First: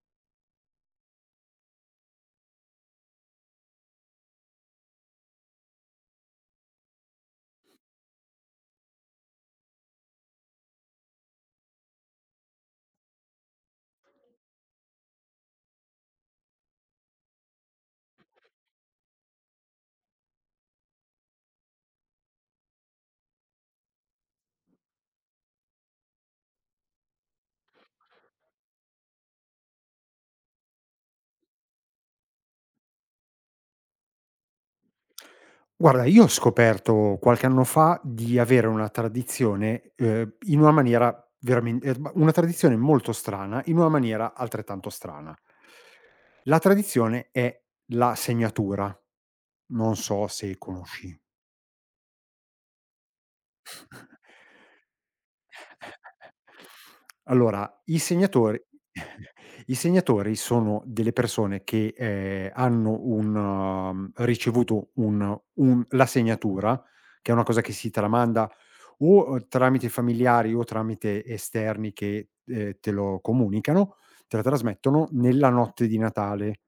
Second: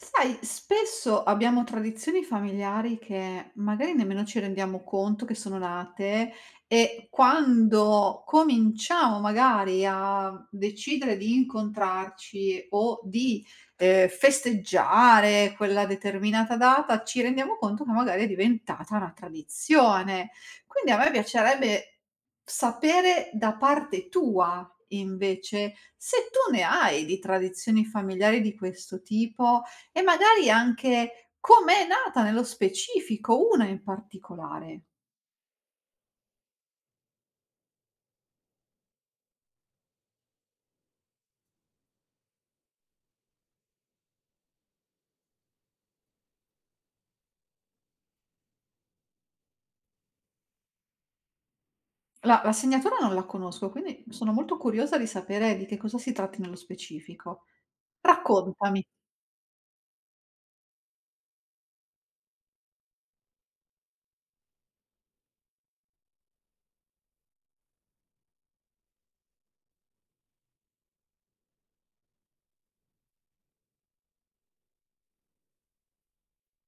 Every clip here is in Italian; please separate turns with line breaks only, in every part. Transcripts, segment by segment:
Sai, spesso abbiamo tradizioni familiari che magari nemmeno ci rendiamo conto che sono nate e quando cominciamo magari a decidere di incontrarci o di festeggiare quella determinata data, ci rendiamo conto che magari è diventata una tradizione. Quindi a me piacerebbe sapere da parte tua, invece, se tu ne hai di tradizioni familiari di questo tipo e magari anche com'è nata nello specifico una in particolare.
Guarda, io ho scoperto qualche anno fa di avere una tradizione, in una maniera veramen ma una tradizione molto strana, in una maniera altrettanto strana. La tradizione è la segnatura. Non so se conosci.
La segnatura non la conosco, quindi sono molto curiosa di sapere di che cosa si tratti nello specifico.
Allora, i segnatori
Raccontami.
i segnatori sono delle persone che, hanno un ricevuto un la segnatura, che è una cosa che si tramanda o tramite familiari o tramite esterni che, te lo comunicano, te la trasmettono nella notte di Natale.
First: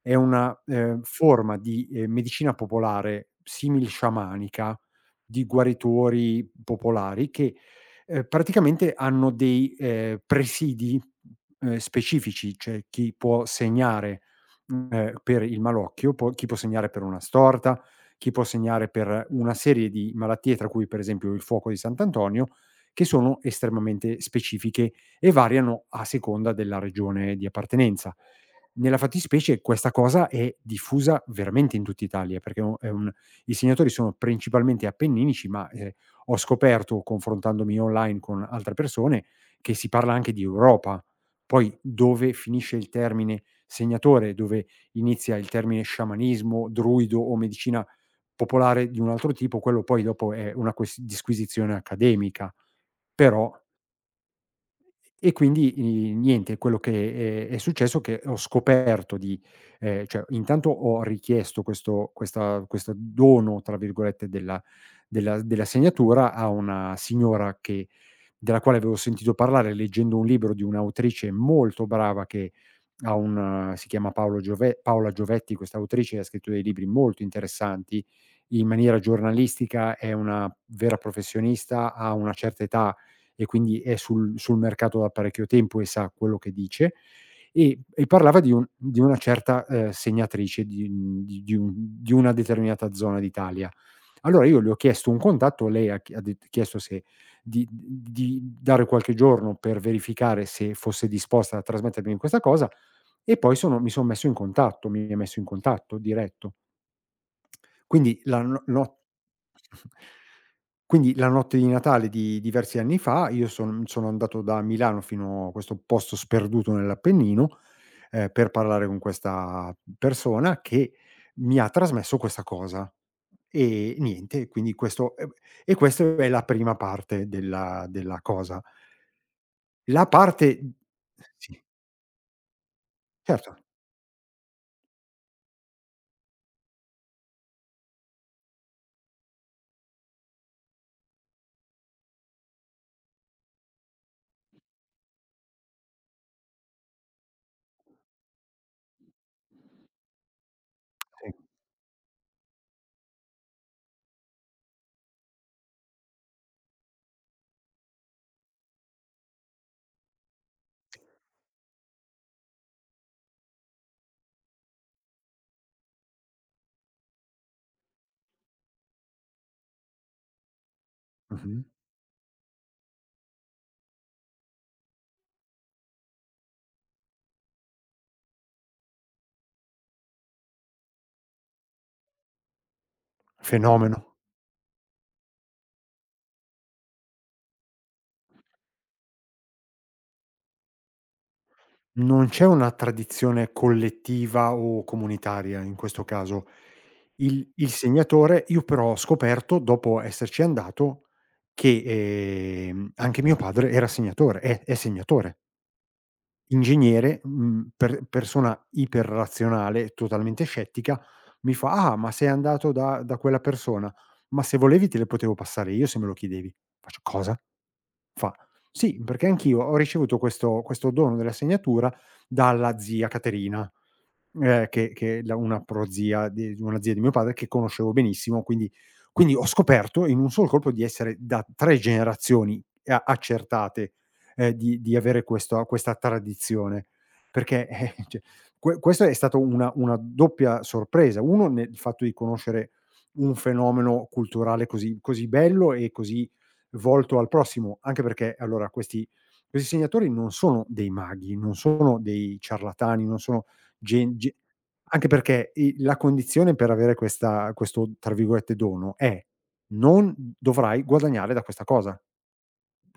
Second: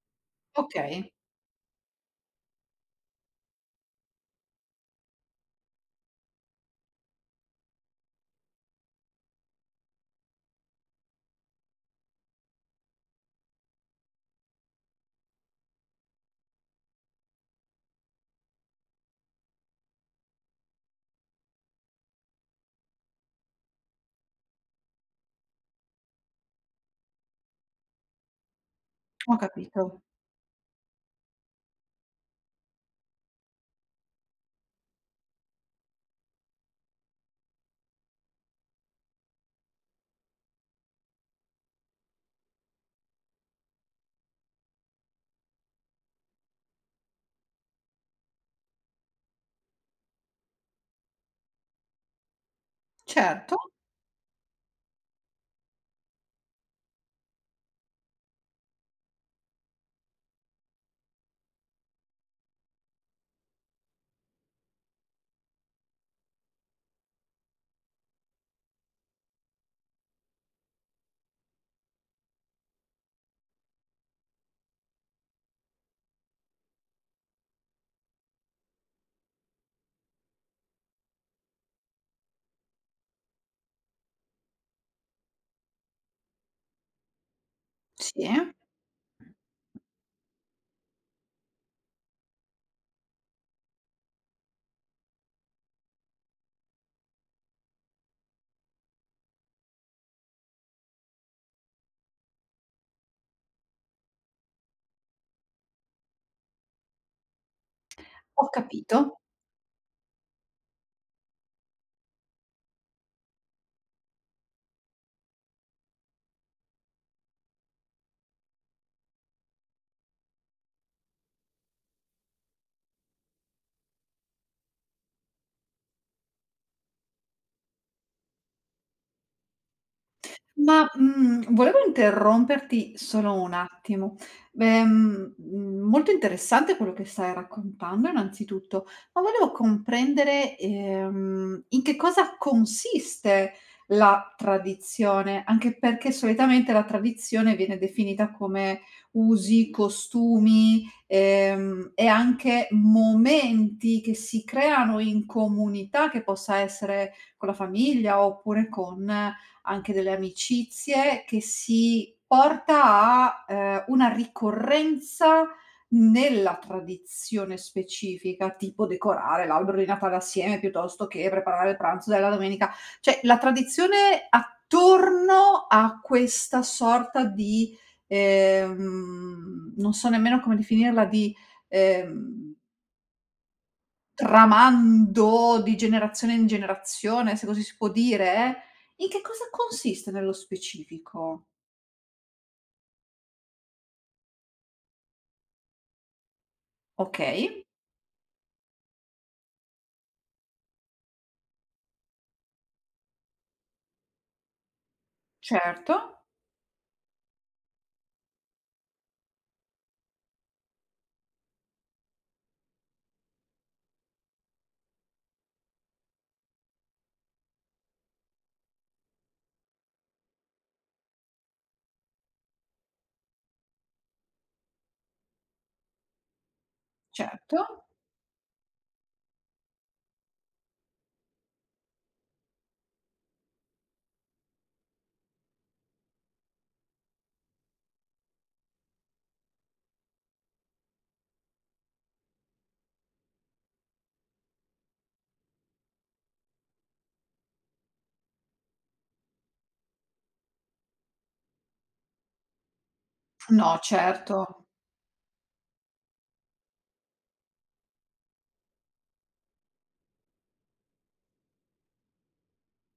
È una,
Okay,
forma di, medicina popolare simil sciamanica, di guaritori popolari che praticamente hanno dei, presidi, specifici, cioè chi può segnare, per il malocchio, può chi può segnare per una storta, chi può segnare per una serie di malattie, tra cui per esempio il fuoco di Sant'Antonio, che sono estremamente specifiche e variano a seconda della regione di appartenenza. Nella
ho
fattispecie questa
capito.
cosa è diffusa veramente in tutt'Italia, perché è un i segnatori sono principalmente appenninici, ma, ho scoperto, confrontandomi online con altre persone, che si parla anche di Europa. Poi dove finisce il termine segnatore, dove inizia il termine sciamanismo, druido o medicina popolare di un altro tipo, quello poi dopo è una ques disquisizione accademica. Però
Certo,
e quindi i niente, quello che è successo è che ho scoperto di cioè intanto ho richiesto questo "dono" tra virgolette della segnatura a una signora che della quale avevo sentito parlare leggendo un libro di un'autrice molto brava che ha un si chiama Paolo Giove Paola Giovetti, questa autrice ha scritto dei libri molto interessanti in maniera giornalistica, è una vera professionista, ha una certa età e quindi è sul mercato da parecchio tempo e sa quello che dice, e
sì,
parlava di un di una certa, segnatrice di di un di una determinata zona d'Italia. Allora io le ho chiesto un contatto, lei ha ch ha det chiesto se di di dare qualche giorno per verificare se fosse disposta a trasmettermi questa cosa e poi sono mi son messo in contatto, mi ha messo in contatto diretto. Quindi la
ho
no no
capito.
quindi la notte di Natale di diversi anni fa io sono andato da Milano fino a questo posto sperduto nell'Appennino, per parlare con questa persona che mi ha trasmesso questa cosa. E niente, quindi questo e questo è la prima parte della cosa. La parte
Ma, mhmm,
sì,
volevo interromperti solo
certo,
un attimo. Molto interessante quello che stai raccontando innanzitutto, ma volevo comprendere, in che cosa consiste la tradizione, anche perché solitamente la tradizione viene definita come usi, costumi,
sì.
e anche momenti che si creano in comunità, che possa essere con la famiglia oppure con anche delle amicizie, che si porta a, una ricorrenza nella tradizione specifica, tipo decorare l'albero di Natale assieme, piuttosto che
Mh-mh.
preparare il pranzo della domenica. Cioè, la tradizione attorno a questa sorta di, non so nemmeno come definirla, di, ehm
Fenomeno.
tramando di generazione in generazione, se così si può dire, eh? In che cosa consiste nello specifico?
Non c'è una tradizione collettiva o comunitaria in questo caso. Il
Okay,
il segnatore io però ho scoperto, dopo esserci andato, che, anche mio padre era segnatore, è segnatore,
certo,
ingegnere, per persona iperrazionale, totalmente scettica, mi fa: "Ah, ma sei andato da da quella persona? Ma se volevi te le potevo passare io se me lo chiedevi." Faccio: "Cosa?" Fa: "Sì, perché anch'io ho ricevuto questo dono della segnatura dalla zia Caterina, che la una prozia di una zia di mio padre che
certo.
conoscevo benissimo, quindi quindi ho scoperto in un solo colpo di essere da 3 generazioni a accertate, di avere questo questa tradizione." Perché, cioè, questo è stato una doppia sorpresa. Uno nel fatto di conoscere un fenomeno culturale così bello e così volto al prossimo, anche perché allora questi questi segnatori non sono dei maghi, non sono dei ciarlatani, non sono
No,
gen ge
certo.
anche perché i la condizione per avere questa questo, tra virgolette, "dono" è: non dovrai guadagnare da questa cosa.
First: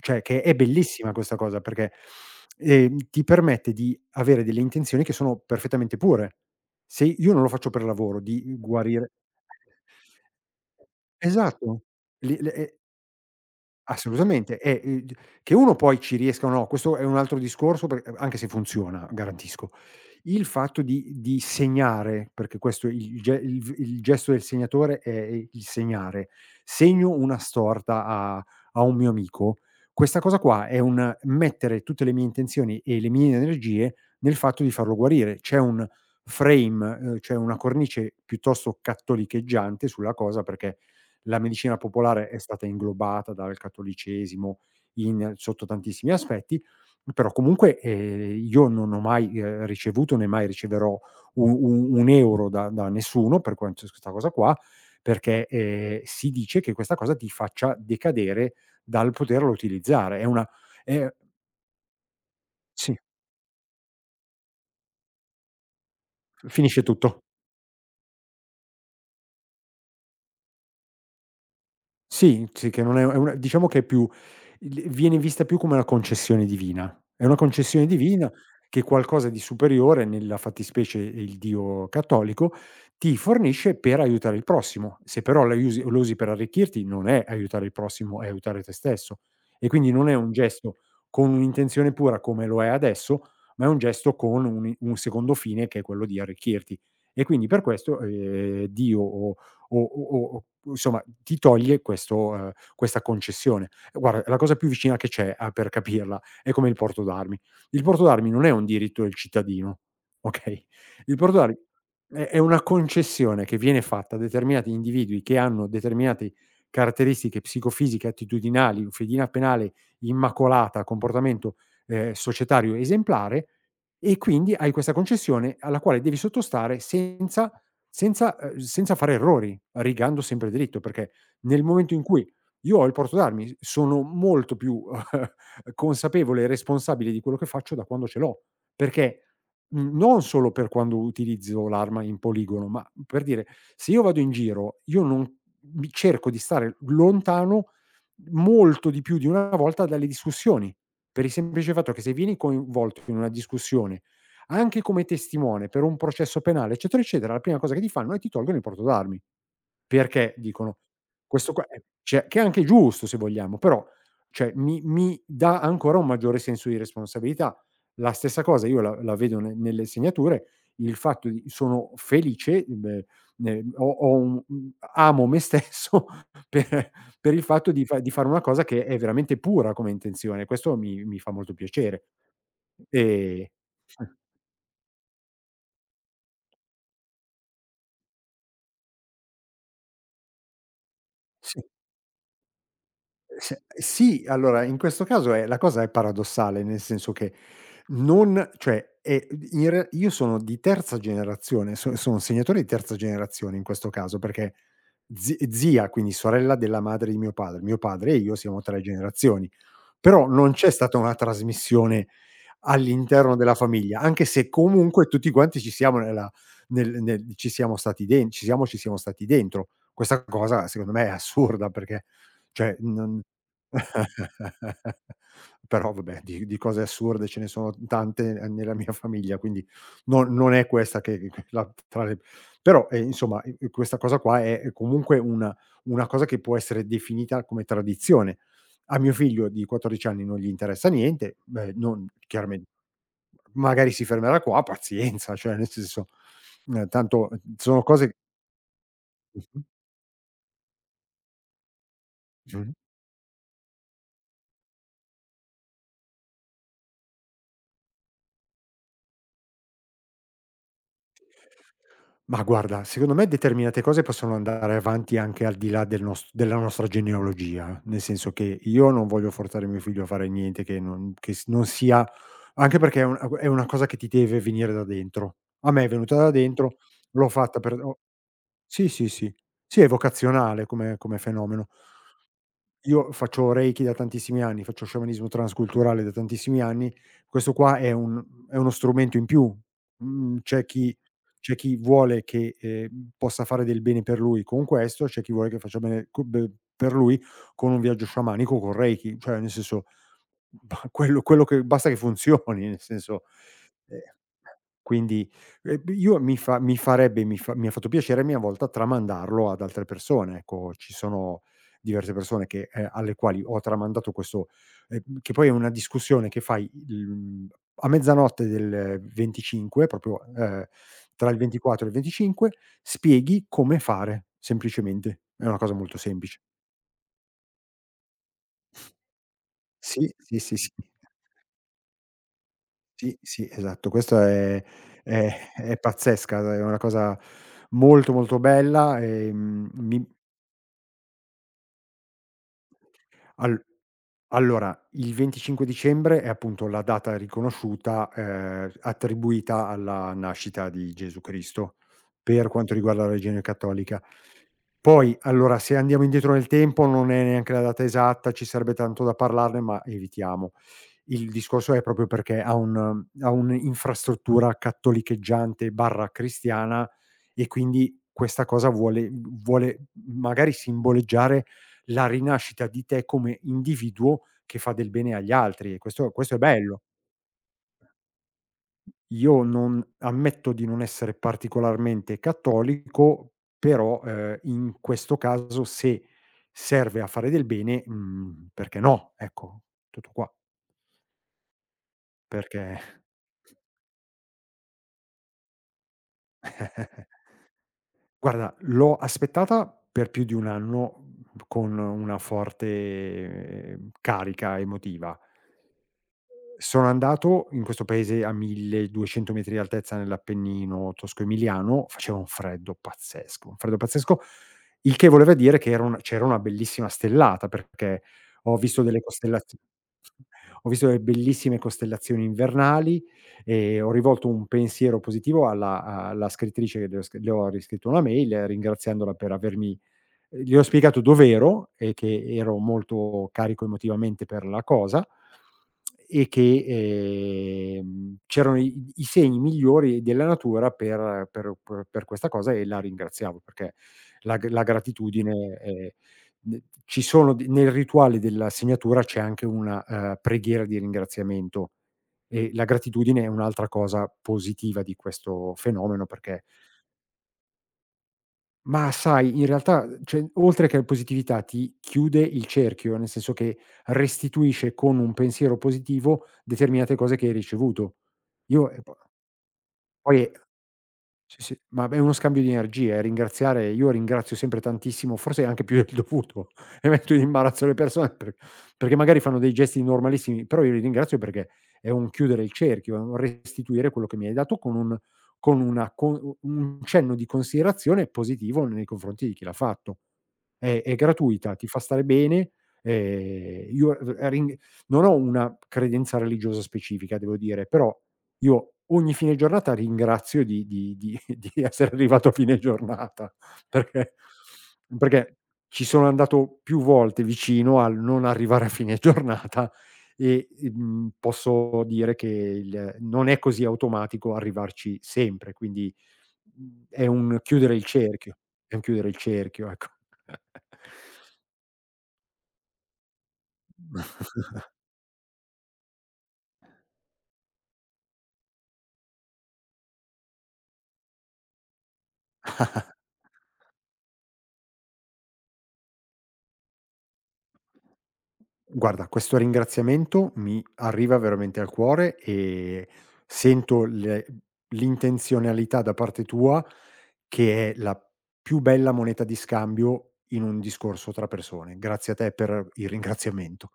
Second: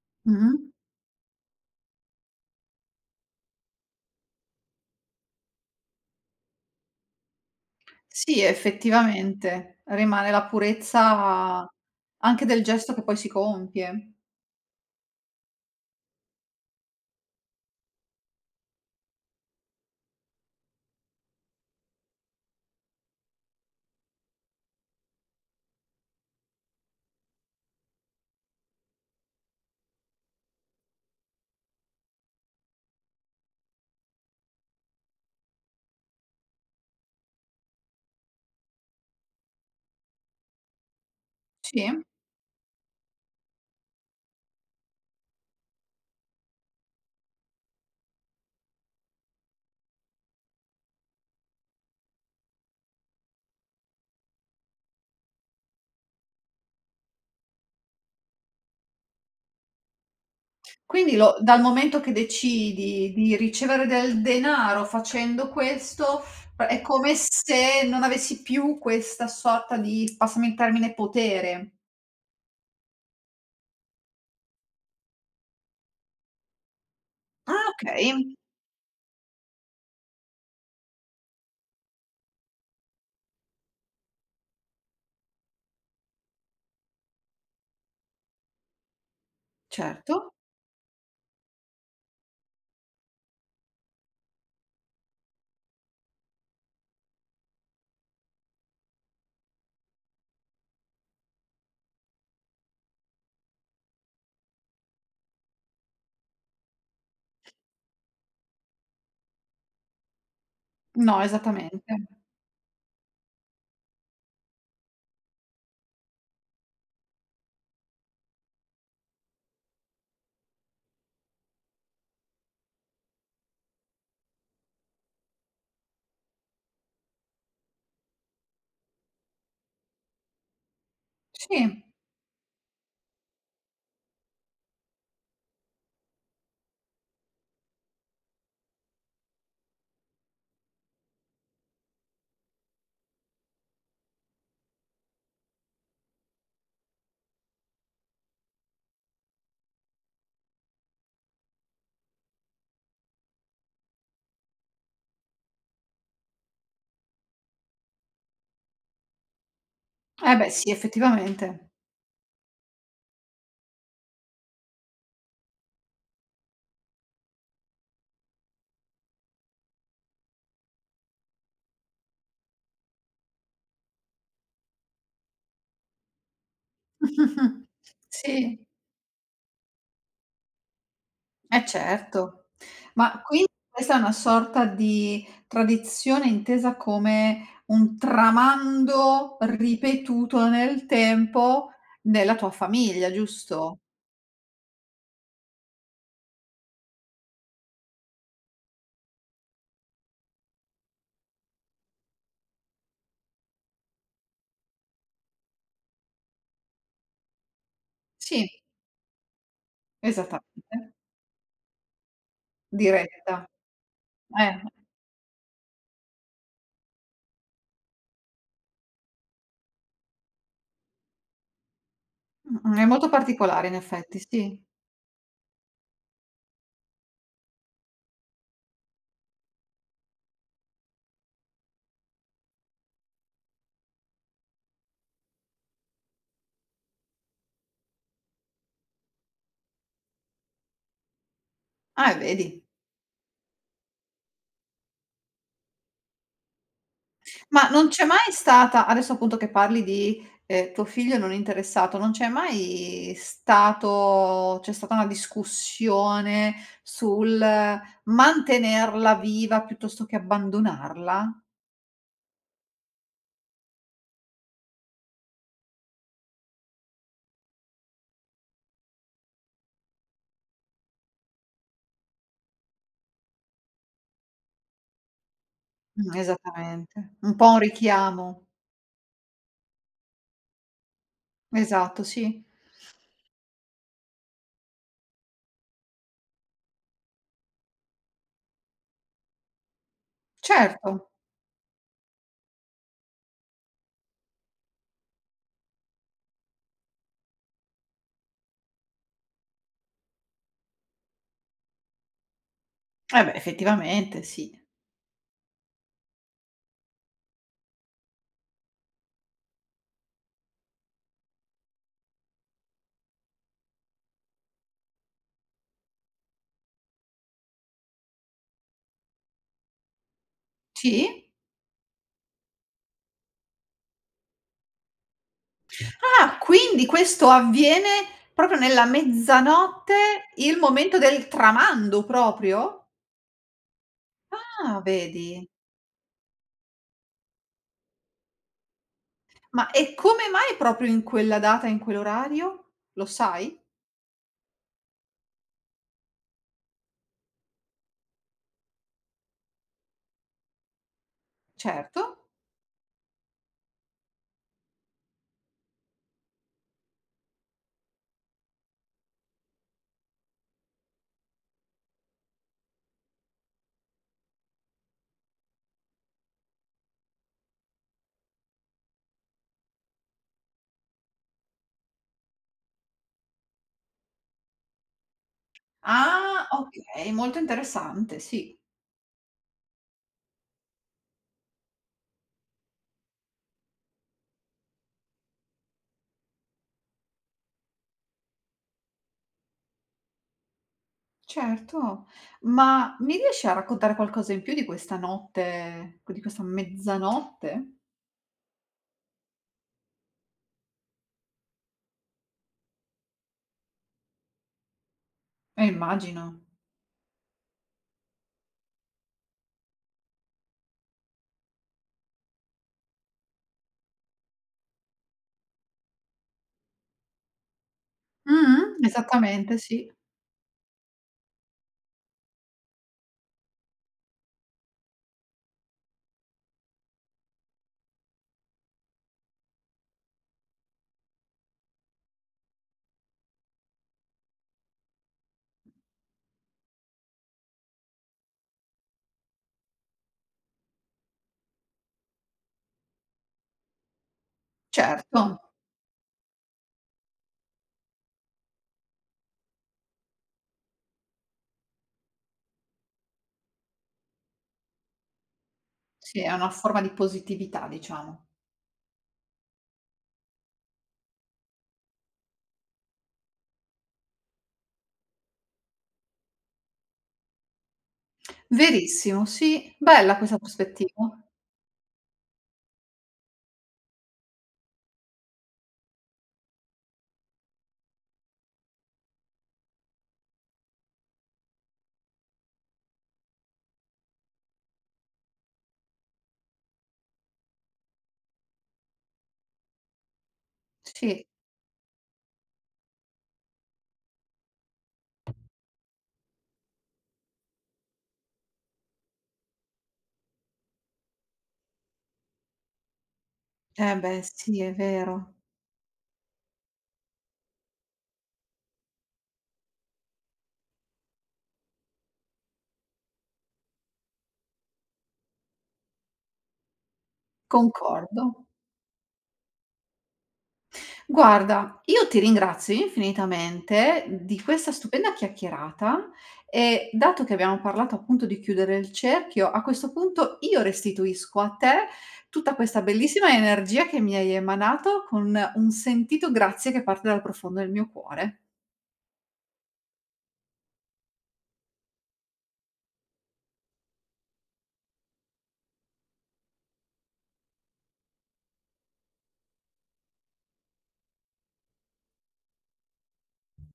Cioè che
Mh-mh.
è bellissima questa cosa perché, ti permette di avere delle intenzioni che sono perfettamente pure. Se io non lo faccio per lavoro
Sì,
di guarire.
effettivamente, rimane la purezza
Esatto. Li
anche
le
del
e
gesto che poi si compie.
Assolutamente. E, d che uno poi ci riesca o no, questo è un altro discorso per anche se funziona, garantisco. Il fatto di segnare, perché questo il gesto del segnatore è il segnare. Segno una storta a a un mio amico. Questa cosa qua è un mettere tutte le mie intenzioni e le mie energie nel fatto di farlo guarire. C'è un frame, c'è una cornice piuttosto cattolicheggiante sulla cosa perché la medicina
Sì.
popolare è stata inglobata dal cattolicesimo in sotto tantissimi aspetti, però comunque, io non ho mai, ricevuto, né mai riceverò u u un euro da da nessuno per quan s questa cosa qua, perché, si dice che questa cosa ti faccia decadere dal poterlo utilizzare. È una è
Quindi lo dal momento che
Sì,
decidi di ricevere del denaro facendo questo, p è
finisce
come
tutto.
se non avessi più questa sorta di, passami il termine, potere.
Sì, sì, che non è è una diciamo che è più il viene vista più come una concessione divina. È una
Ah,
concessione
okay.
divina che qualcosa di superiore, nella fattispecie il Dio cattolico, ti fornisce per aiutare il prossimo. Se però la usi lo usi per arricchirti, non è aiutare il prossimo, è aiutare te stesso. E quindi non è un
Certo.
gesto con un'intenzione pura come lo è adesso, ma è un gesto con un secondo fine che è quello di arricchirti. E quindi per questo, Dio o insomma ti toglie questo questa concessione. Guarda, la cosa più vicina che c'è a per capirla è come il porto d'armi. Il porto d'armi non è un diritto del cittadino, okay, il
No,
porto d'armi
esattamente.
è una concessione che viene fatta a determinati individui che hanno determinate caratteristiche psicofisiche, attitudinali, fedina penale immacolata, comportamento, societario esemplare e quindi hai questa concessione alla quale devi sottostare senza senza fare errori, rigando sempre dritto, perché nel
Sì.
momento in cui io ho il portoarmi, sono molto più consapevole e responsabile di quello che faccio da quando ce l'ho. Perché, non solo per quando utilizzo l'arma in poligono, ma per dire, se io vado in giro, io non mi cerco di stare lontano molto di più di una volta dalle discussioni, per il semplice fatto che se vieni coinvolto in una discussione anche come testimone per un processo penale, eccetera, eccetera, la prima cosa che ti fanno è ti tolgono il porto d'armi. Perché
Eh beh, sì,
dicono: "Questo qua"
effettivamente.
cioè che è anche giusto se vogliamo, però cioè mi dà ancora un maggiore senso di responsabilità. La stessa cosa io la vedo ne nelle segnature, il fatto di sono felice, beh, ne ho ho un amo me stesso per per il fatto di fare una
Sì.
cosa che è veramente pura come intenzione, questo mi fa molto
Eh
piacere.
certo.
E
Ma quindi questa è
eh.
una sorta di tradizione intesa come un tramando ripetuto nel
Sì,
tempo nella tua famiglia,
se
giusto?
sì, allora in questo caso è la cosa è paradossale, nel senso che non cioè, in re io sono di terza generazione, sono segnatore di terza generazione in questo caso, perché zi zia, quindi sorella della madre di mio padre e io
Sì,
siamo 3 generazioni, però non c'è
esattamente.
stata una trasmissione all'interno
Diretta.
della famiglia, anche se
Eh.
comunque tutti quanti ci siamo nella nel nel ci siamo stati den ci siamo stati dentro. Questa cosa secondo me è assurda perché cioè
Mh-mh, è molto
non
particolare in effetti, sì.
però vabbè di cose assurde ce ne sono tante, nella mia famiglia, quindi non è questa che la tra le però, insomma, questa cosa qua è comunque una cosa che può essere definita come tradizione. A mio figlio di 14 anni non gli interessa niente, beh, non
Ah, e
chiaramen
vedi.
magari si fermerà qua, pazienza, cioè nel senso, tanto
Ma
sono
non c'è
cose
mai stata adesso appunto che
mh-mh,
parli di, tuo figlio non interessato, non c'è
mh.
mai stato c'è stata una discussione sul mantenerla viva piuttosto che abbandonarla?
Ma guarda, secondo me determinate cose possono andare avanti anche al di là della nostra genealogia, nel senso che io non voglio forzare mio figlio a fare niente che non che s non sia anche perché è un è una cosa che ti deve venire da dentro. A me è venuta da dentro,
Esattamente.
l'ho
Un po' un
fatta per o
richiamo.
sì, sì, sì. Sì, è vocazionale come come fenomeno.
Esatto, sì.
Io faccio Reiki da tantissimi anni, faccio sciamanismo transculturale da tantissimi anni. Questo qua è uno strumento in più. Mhmm, c'è
Certo.
chi c'è chi vuole che, possa fare del bene per lui con questo, c'è chi vuole che faccia bene co be per lui con un viaggio sciamanico con Reiki, cioè nel senso, bah, quello che basta che funzioni, nel
Eh
senso,
beh,
ehm,
effettivamente sì.
quindi, io mi fa mi farebbe mi fa mi ha fatto piacere a mia volta tramandarlo ad altre persone, ecco. Ci sono diverse persone che alle quali ho tramandato questo che poi è una discussione che fai il a mezzanotte del 25, proprio,
Sì?
tra il 24 e il 25, spieghi come fare, semplicemente. È una cosa molto
Ah,
semplice.
quindi questo avviene proprio nella
Sì,
mezzanotte,
sì, sì,
il
sì.
momento del tramando proprio?
Sì, sì, esatto. Questa
Ah, vedi?
è pazzesca, è una cosa molto, molto bella,
Ma e
mi
come mai proprio in quella data, in quell'orario? Lo
al
sai?
Allora, il 25 dicembre è appunto la data riconosciuta, attribuita alla nascita di Gesù Cristo,
Certo.
per quanto riguarda la religione cattolica. Poi, allora, se andiamo indietro nel tempo non è neanche la data esatta, ci sarebbe tanto da parlarne, ma evitiamo. Il discorso è proprio perché ha un'infrastruttura cattolicheggiante/cristiana e quindi questa cosa vuole magari simboleggiare la rinascita di te come individuo che fa del bene agli altri e questo è
Ah,
bello.
okay, molto interessante, sì,
Io non ammetto di non essere particolarmente cattolico, però, in questo caso se serve a fare del bene, perché no, ecco, tutto qua.
certo.
Perché
Ma mi riesci a raccontare qualcosa in più di questa notte di questa mezzanotte?
Guarda, l'ho aspettata per più di 1 anno, con una forte, carica emotiva.
Immagino.
Sono andato in questo paese a 1200 metri di altezza nell'Appennino tosco-emiliano, faceva un freddo pazzesco, il che voleva dire che era un c'era una bellissima stellata, perché ho
Mh-mh,
visto delle costellazio
esattamente, sì.
ho visto delle bellissime costellazioni invernali. Ho rivolto un pensiero positivo alla scrittrice che le ho riscritto una mail ringraziandola per avermi le ho spiegato dov'ero e che ero molto carico emotivamente per la cosa e che, c'erano i segni migliori della natura per questa cosa e la ringraziavo perché la
Certo,
gratitudine, n ci sono d nel rituale della segnatura c'è anche una, preghiera di ringraziamento. E la gratitudine è un'altra cosa positiva di questo fenomeno
sì, è
perché
una forma di positività, diciamo.
ma sai in realtà cioè oltre che la positività ti chiude il cerchio, nel senso che restituisce con un pensiero positivo determinate cose che hai ricevuto. Io e po
Verissimo, sì, bella
poi
questa prospettiva.
sì, sì, ma beh, è uno scambio di energie, e ringraziare io ringrazio sempre tantissimo, forse anche più del dovuto, e metto in imbarazzo le persone perché magari fanno dei gesti normalissimi, però io li ringrazio perché è un chiudere il cerchio, è un restituire quello che mi hai dato con un cenno di considerazione positivo nei confronti di chi l'ha fatto. È
Sì,
gratuita, ti fa stare bene, io r ring non ho una credenza religiosa specifica, devo dire, però io ogni fine giornata ringrazio di di essere arrivato a fine giornata,
eh
perché
beh, sì, è vero.
perché ci sono andato più volte vicino al non arrivare a fine giornata e, posso dire che il non è così automatico arrivarci sempre, quindi, è un chiudere il
Concordo.
cerchio, è un chiudere il cerchio, ecco.
Guarda, io ti ringrazio infinitamente di questa stupenda chiacchierata e dato che abbiamo parlato appunto di chiudere il cerchio, a questo punto io restituisco a te tutta questa bellissima energia che mi hai emanato con un sentito grazie che parte dal profondo del mio cuore.
Guarda, questo ringraziamento mi arriva veramente al cuore e sento l'intenzionalità da parte tua che è la più bella moneta di scambio in un discorso tra persone. Grazie a te per il ringraziamento.